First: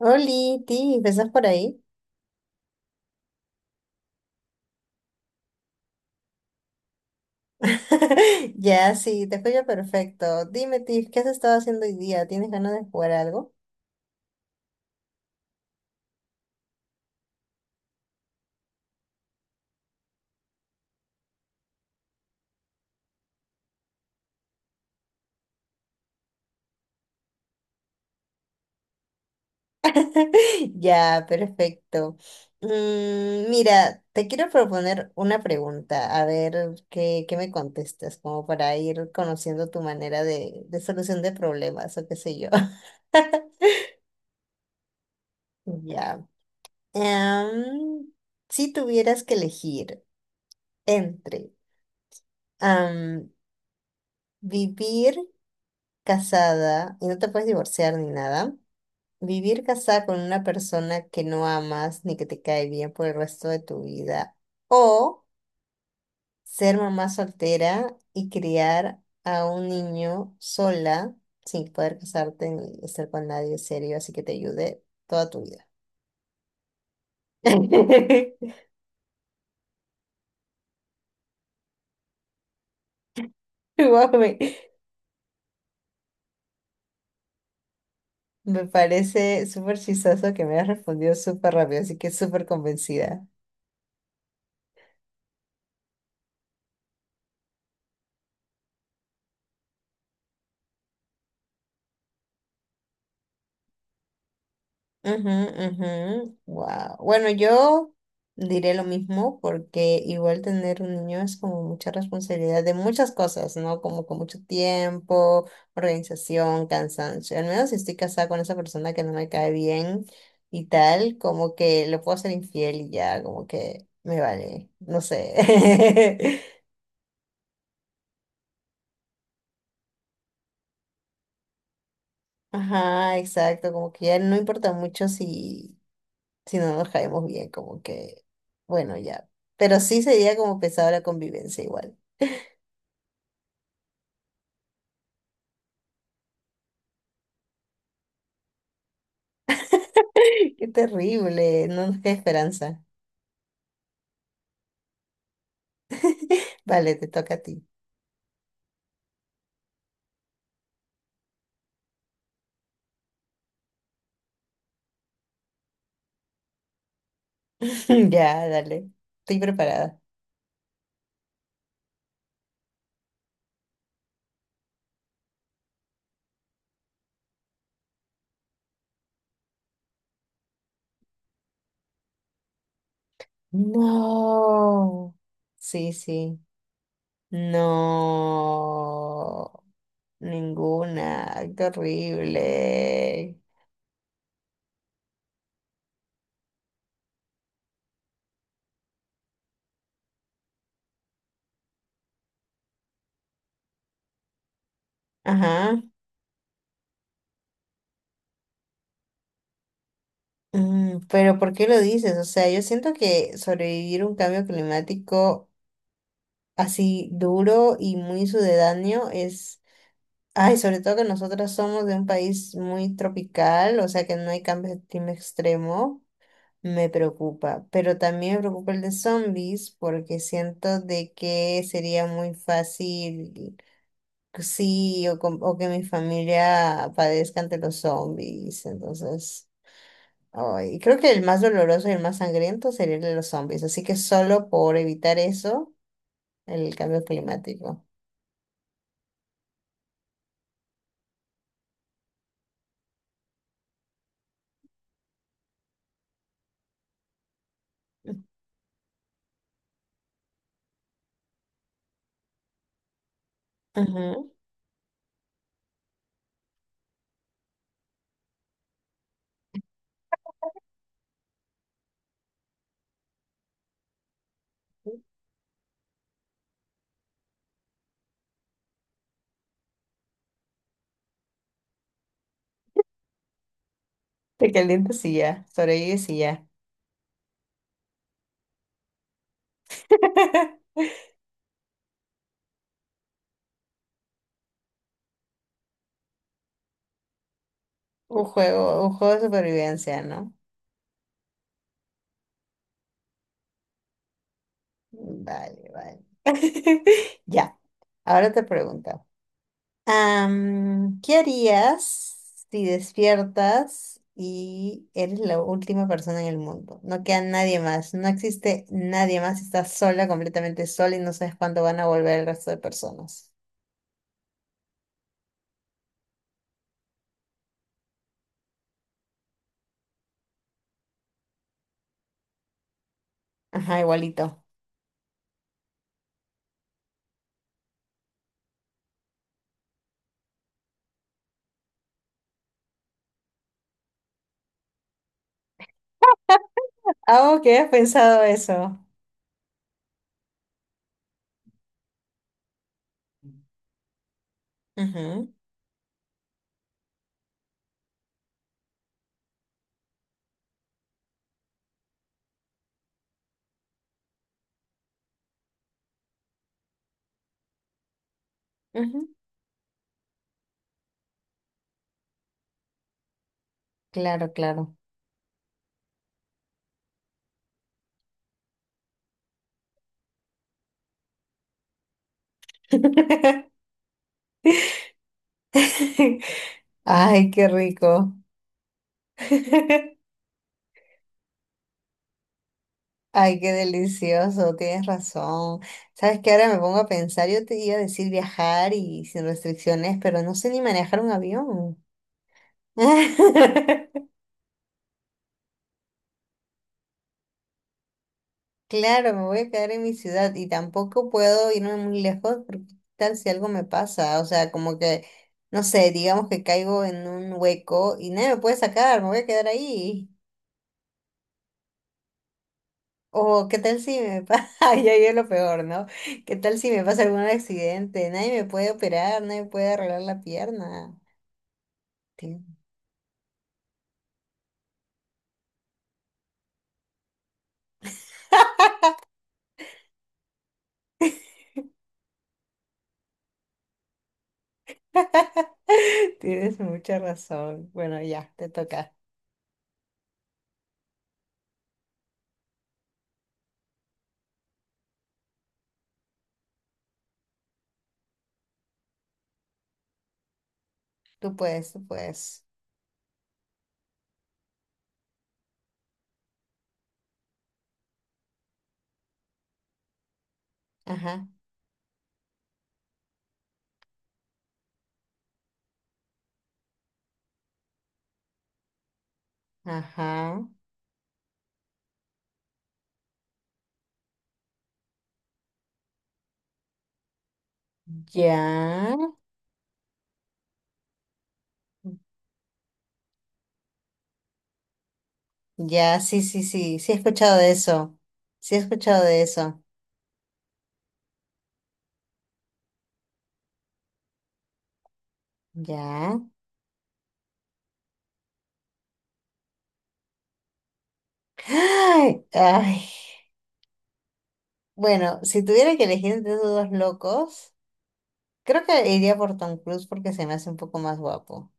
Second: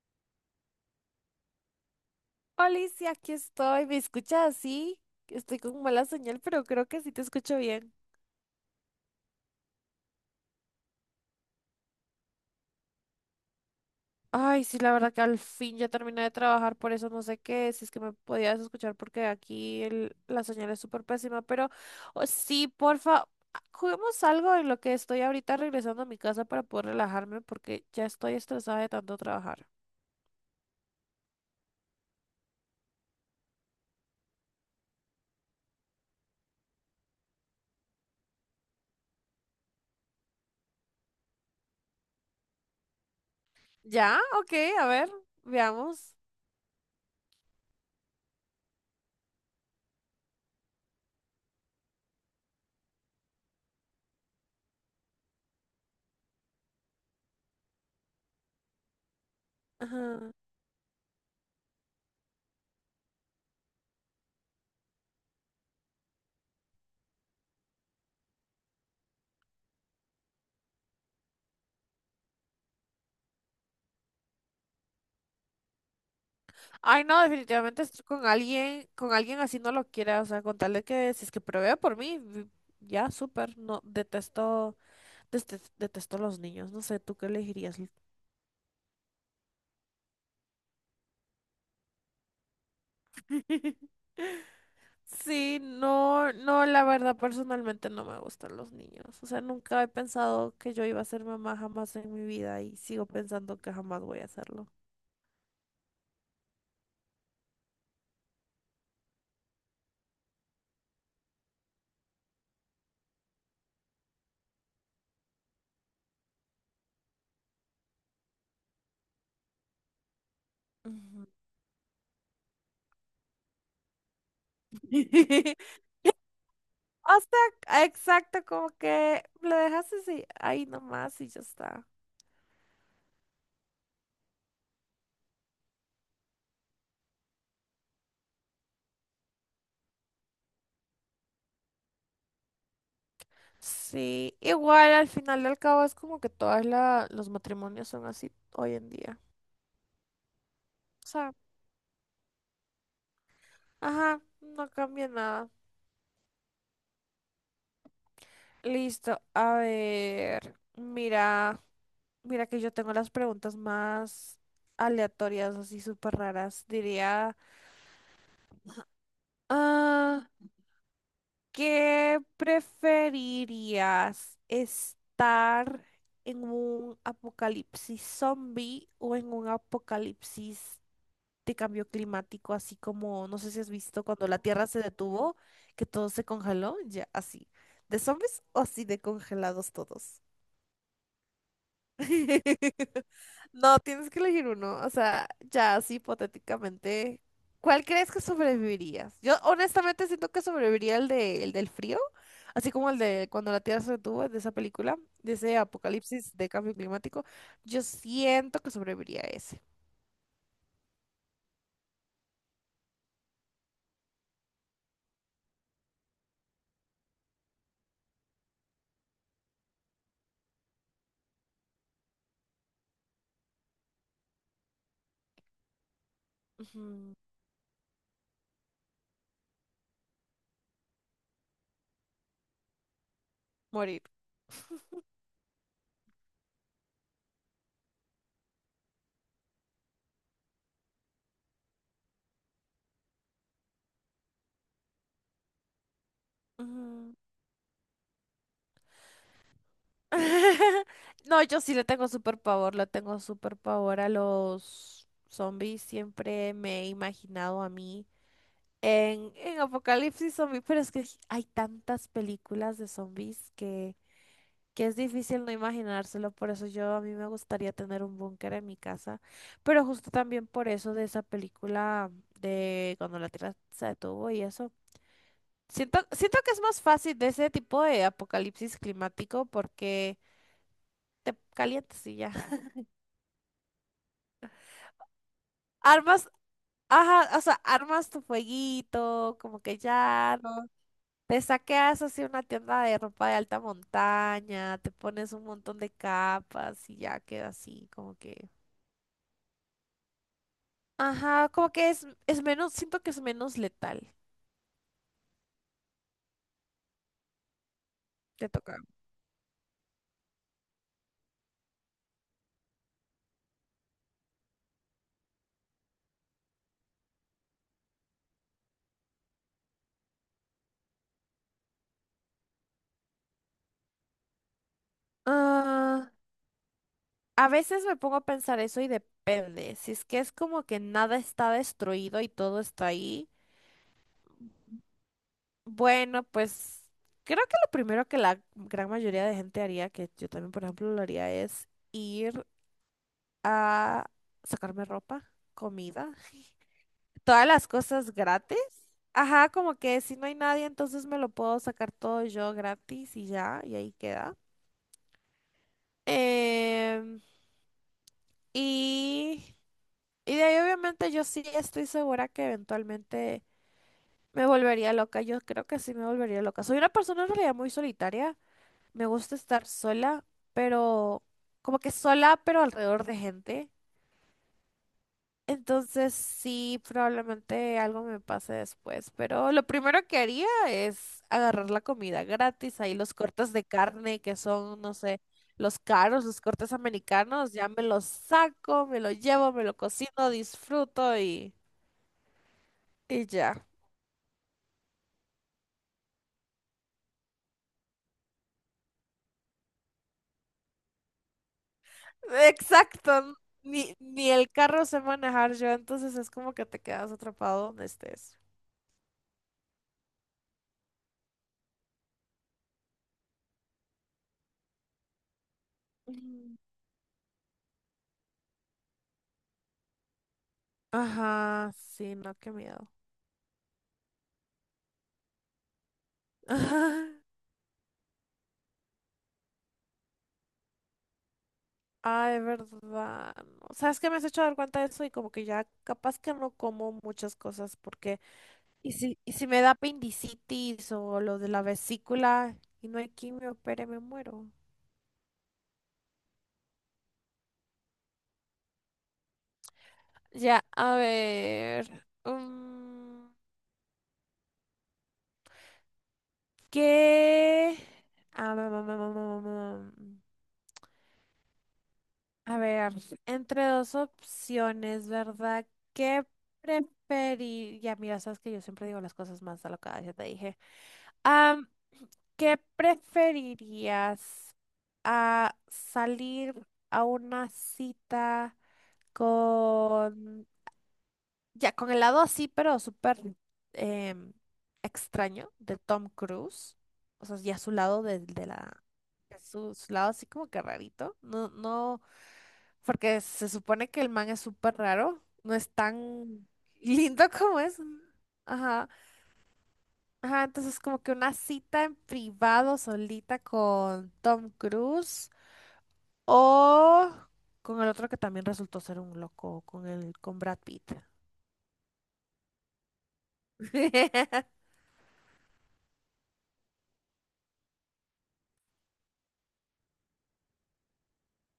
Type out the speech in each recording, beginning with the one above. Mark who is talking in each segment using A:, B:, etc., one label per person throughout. A: Oli, Tiff, ¿estás por ahí?
B: Alicia, aquí estoy. ¿Me escuchas así? Estoy con mala señal, pero creo que sí te escucho bien.
A: Ya, sí, te escucho perfecto. Dime, Tiff, ¿qué has estado haciendo hoy día? ¿Tienes ganas de jugar algo?
B: Ay, sí, la verdad que al fin ya terminé de trabajar, por eso no sé qué, si es que me podías escuchar porque aquí la señal es súper pésima, pero oh, sí, porfa, juguemos algo en lo que estoy ahorita regresando a mi casa para poder relajarme porque ya estoy estresada de tanto trabajar.
A: Ya, perfecto. Mira, te quiero proponer una pregunta, a ver qué me contestas, como para ir conociendo tu manera de solución de problemas o qué sé yo.
B: ¿Ya? Ok, a ver, veamos.
A: Ya. Em, si tuvieras que elegir entre em, vivir casada y no te puedes divorciar ni nada, vivir casada con
B: Ajá.
A: una persona que no amas ni que te cae bien por el resto de tu vida, o ser mamá soltera y criar a un niño sola sin poder casarte ni estar con nadie serio, así que te ayude toda tu vida.
B: Ay, no, definitivamente estoy con alguien así no lo quiera, o sea, con tal de que si es que provea por mí, ya, súper, no,
A: Guau,
B: detesto, detesto los niños, no sé, ¿tú qué elegirías?
A: me parece súper chistoso que me hayas respondido súper rápido, así que súper convencida.
B: Sí, no, no, la verdad personalmente no me gustan los niños, o sea, nunca he pensado que yo iba a ser mamá jamás en mi vida y sigo pensando que jamás voy a hacerlo.
A: Wow. Bueno, yo diré lo mismo porque igual tener un niño es como mucha responsabilidad de muchas cosas, ¿no? Como con mucho tiempo, organización, cansancio. Al menos si estoy casada con esa persona que no me cae bien y tal,
B: Ujú.
A: como que le puedo ser infiel y ya, como que me vale, no sé.
B: O sea, exacto, como que lo dejas así, ahí nomás y ya está.
A: Ajá, exacto, como que ya no importa mucho si no nos caemos bien, como que, bueno, ya. Pero sí sería como pesada la convivencia igual.
B: Sí, igual al final del cabo es como que todos los matrimonios son así hoy en día.
A: Qué
B: O sea,
A: terrible, no nos queda esperanza.
B: ajá, no cambia nada.
A: Vale, te toca a ti.
B: Listo, a ver, mira, mira que yo tengo las preguntas más aleatorias, así súper raras. Diría,
A: Ya, dale. Estoy preparada.
B: ah, ¿qué preferirías? ¿Estar en un apocalipsis zombie o en un apocalipsis de cambio climático? Así como, no sé si has visto cuando la Tierra se
A: No.
B: detuvo, que
A: Sí,
B: todo se
A: sí.
B: congeló, ya así. ¿De zombies o así de
A: No.
B: congelados todos?
A: Ninguna. Ay, qué horrible.
B: No, tienes que elegir uno. O sea, ya así hipotéticamente, ¿cuál crees que sobrevivirías? Yo honestamente siento que sobreviviría el del frío, así como el de cuando la Tierra se detuvo, de esa película, de ese
A: Ajá.
B: apocalipsis de cambio climático. Yo siento que sobreviviría a ese.
A: Mm, pero ¿por qué lo dices? O sea, yo siento que sobrevivir un cambio climático así duro y muy sucedáneo es, ay, sobre todo que nosotros somos de un país muy tropical, o sea que no hay cambios de clima extremo, me
B: Ujú,
A: preocupa. Pero también me preocupa el de zombies porque siento de que sería muy fácil,
B: Morir.
A: sí, o, o que mi familia padezca ante los zombies, entonces... ay, creo que el más doloroso y el más sangriento sería el de los zombies, así que solo por evitar eso, el cambio
B: Ujú.
A: climático.
B: No, yo sí le tengo súper pavor, le tengo súper pavor a los zombies. Siempre me he imaginado a mí. En Apocalipsis Zombie, pero es que hay tantas películas de zombies que es difícil no imaginárselo, por eso yo a mí me gustaría tener un búnker en mi casa, pero justo también por eso de esa película de cuando la Tierra se detuvo y eso. Siento que es más fácil de ese tipo de apocalipsis climático porque te calientas y ya.
A: Te calientas y ya, sobrevives y sí
B: Armas,
A: ya.
B: ajá, o sea, armas tu fueguito, como que ya. No. Te saqueas así una tienda de ropa de alta montaña, te pones un montón de capas y ya queda así, como
A: Un
B: que...
A: juego de supervivencia, ¿no?
B: Ajá, como que es menos, siento que es menos letal.
A: Vale, vale. Ya, ahora te
B: Te toca.
A: pregunto. ¿Qué harías si despiertas y eres la última persona en el mundo? No queda nadie más, no existe nadie más, estás sola, completamente sola y no sabes cuándo van a volver el resto de personas.
B: Ah, a veces me pongo a pensar eso y depende. Si es que es como que nada está destruido y todo está ahí,
A: Ajá, igualito.
B: bueno, pues creo que lo primero que la gran mayoría de gente haría, que yo también, por ejemplo, lo haría, es ir a sacarme ropa, comida.
A: Ah, ok,
B: Todas
A: has
B: las cosas
A: pensado
B: gratis.
A: eso.
B: Ajá, como que si no hay nadie, entonces me lo puedo sacar todo yo gratis y ya, y ahí queda. Em, y, y de ahí obviamente yo sí estoy segura que eventualmente me volvería loca. Yo creo que sí me volvería loca. Soy una persona en realidad muy solitaria.
A: Ujú, ujú.
B: Me gusta estar sola, pero como que sola, pero alrededor de gente.
A: Claro, claro.
B: Entonces sí, probablemente algo me pase después, pero lo primero que haría es agarrar la comida gratis, ahí los cortes de carne que son, no sé, los caros, los cortes
A: Ay, qué
B: americanos, ya me los
A: rico.
B: saco, me lo llevo, me lo cocino, disfruto y
A: Ay, qué
B: ya.
A: delicioso, tienes razón. Sabes que ahora me pongo a pensar, yo te iba a decir viajar y sin restricciones, pero no sé ni manejar un avión.
B: Exacto, ni el carro sé manejar yo, entonces es como que te quedas atrapado donde estés.
A: Claro, me voy a quedar en mi ciudad y tampoco puedo irme muy lejos porque qué tal si algo me pasa, o sea, como que, no sé, digamos que
B: Mm.
A: caigo en un hueco y nadie me puede sacar, me voy a quedar ahí.
B: Ajá, sí, no, qué miedo.
A: O qué tal si me pasa, ya es lo peor, ¿no? ¿Qué tal si me pasa algún accidente? Nadie me puede operar, nadie me puede arreglar la pierna.
B: Ah, de
A: Tien-
B: verdad. No. O sea, es que me has hecho dar cuenta de eso y como que ya capaz que no como muchas cosas porque... y si me da apendicitis o lo de la vesícula y no hay quimio, opere, me muero.
A: Tienes mucha razón. Bueno, ya, te toca.
B: Ya, a ver. ¿Qué? Ah, mm, mm.
A: Tú puedes, tú puedes.
B: A ver, entre dos opciones, ¿verdad? ¿Qué preferiría? Mira, sabes que yo siempre digo las cosas más alocadas, ya te dije.
A: Ajá,
B: Am, ¿qué preferirías? ¿A salir a una cita
A: ajá.
B: con... ya, con el lado así, pero súper em, extraño de Tom Cruise? O sea, ya su lado
A: Ya,
B: de la... de su lado así como que rarito. No, no, porque se supone que el man es súper raro. No es
A: ya, sí, sí,
B: tan
A: sí, sí he
B: lindo
A: escuchado de
B: como es.
A: eso. Sí he
B: Ajá.
A: escuchado de eso.
B: Ajá, entonces como que una cita en privado solita con Tom Cruise
A: Ya.
B: o con el otro que también resultó ser un loco, con el con Brad Pitt.
A: Ay, ay. Bueno, si tuviera que elegir entre esos dos locos. Creo que iría por Tom Cruise porque se me hace un poco más guapo.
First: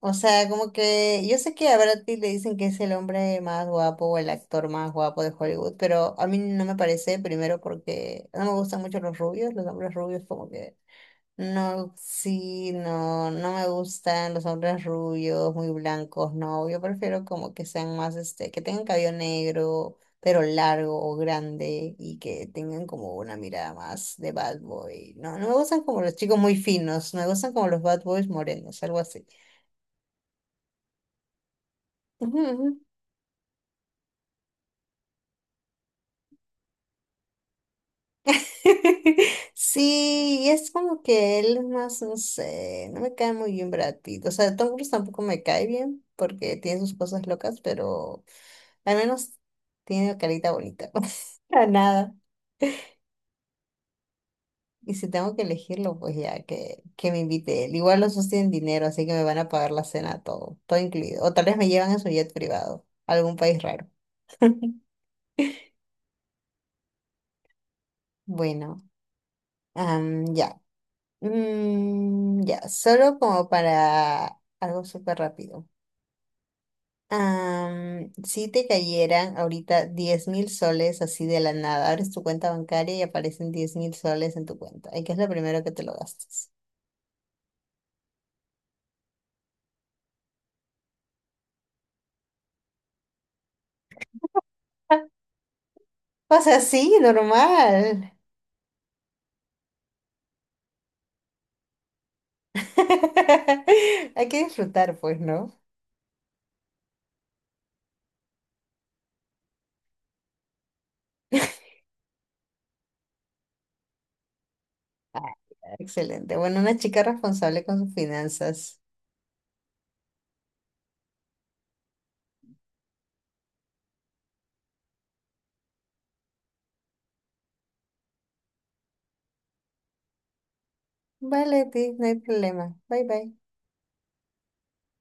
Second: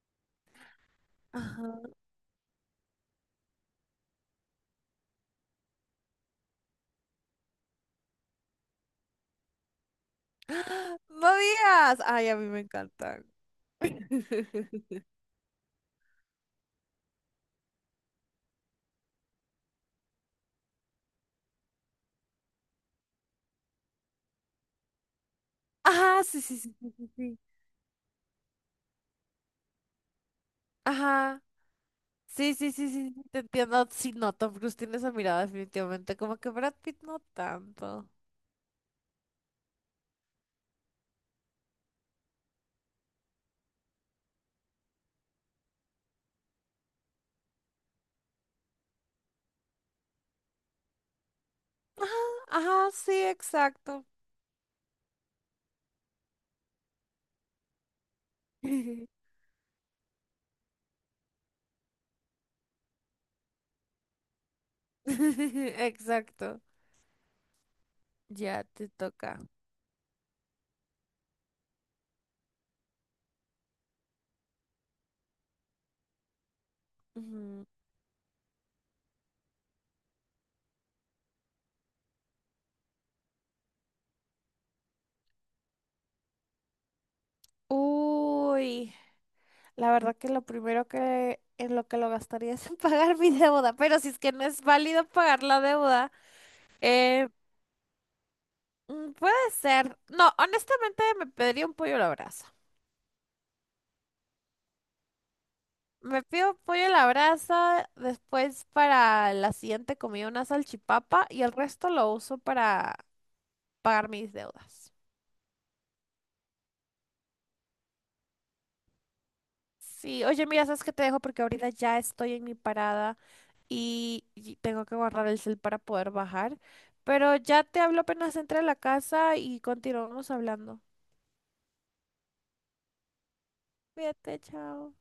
A: O sea, como que yo sé que a
B: Ajá.
A: Brad Pitt le dicen que es el hombre más guapo o el actor más guapo de Hollywood, pero a mí no me parece, primero porque no me gustan mucho los rubios, los hombres rubios como que
B: ¡Ah! No
A: no,
B: digas. Ay, a mí me
A: sí,
B: encantan.
A: no, no me gustan los hombres rubios, muy blancos, no, yo prefiero como que sean más, este, que tengan cabello negro, pero largo o grande y que tengan como una mirada más de bad boy. No, no me gustan como los
B: Ajá,
A: chicos
B: sí,
A: muy
B: sí, sí, sí, sí.
A: finos, me
B: Sí.
A: gustan como los bad boys morenos, algo así.
B: Ajá. Sí, sí, sí, sí, sí, te entiendo. Sí, no, Tom Cruise tiene esa mirada definitivamente, como que Brad Pitt no tanto.
A: Sí, y es como que él es más, no sé, no me cae muy bien Brad Pitt. O sea, Tom Cruise tampoco me cae bien porque tiene sus cosas locas, pero al menos tiene carita bonita. Para
B: Ajá,
A: nada.
B: ajá, sí, exacto.
A: Y si tengo que elegirlo, pues ya que me invite él. Igual los dos tienen dinero, así que me van a pagar la cena todo incluido. O tal vez me llevan en su jet privado, a algún país raro.
B: Exacto. Ya
A: Bueno,
B: te toca.
A: ya. Mm, ya, solo como para algo súper rápido.
B: Ujú.
A: Si te cayeran ahorita 10.000 soles así de la nada, abres tu cuenta bancaria y aparecen 10.000 soles en tu cuenta. ¿Y qué es lo primero que te lo gastas?
B: Uy, la verdad que lo primero que en lo que lo gastaría es en pagar mi deuda, pero si es que no es válido pagar la deuda,
A: O sea, sí,
B: eh,
A: normal.
B: puede ser. No, honestamente me pediría un pollo a la brasa.
A: Hay que disfrutar, pues, ¿no?
B: Me pido pollo a la brasa, después para la siguiente comida una salchipapa y el resto lo uso para pagar mis deudas.
A: Ah, excelente. Bueno, una chica responsable con sus finanzas.
B: Sí, oye, mira, sabes que te dejo porque ahorita ya estoy en mi parada y tengo que guardar el cel para poder bajar. Pero ya te hablo apenas entre a la casa y continuamos hablando.
A: Vale, Ti, no hay problema. Bye bye.
B: Cuídate, chao.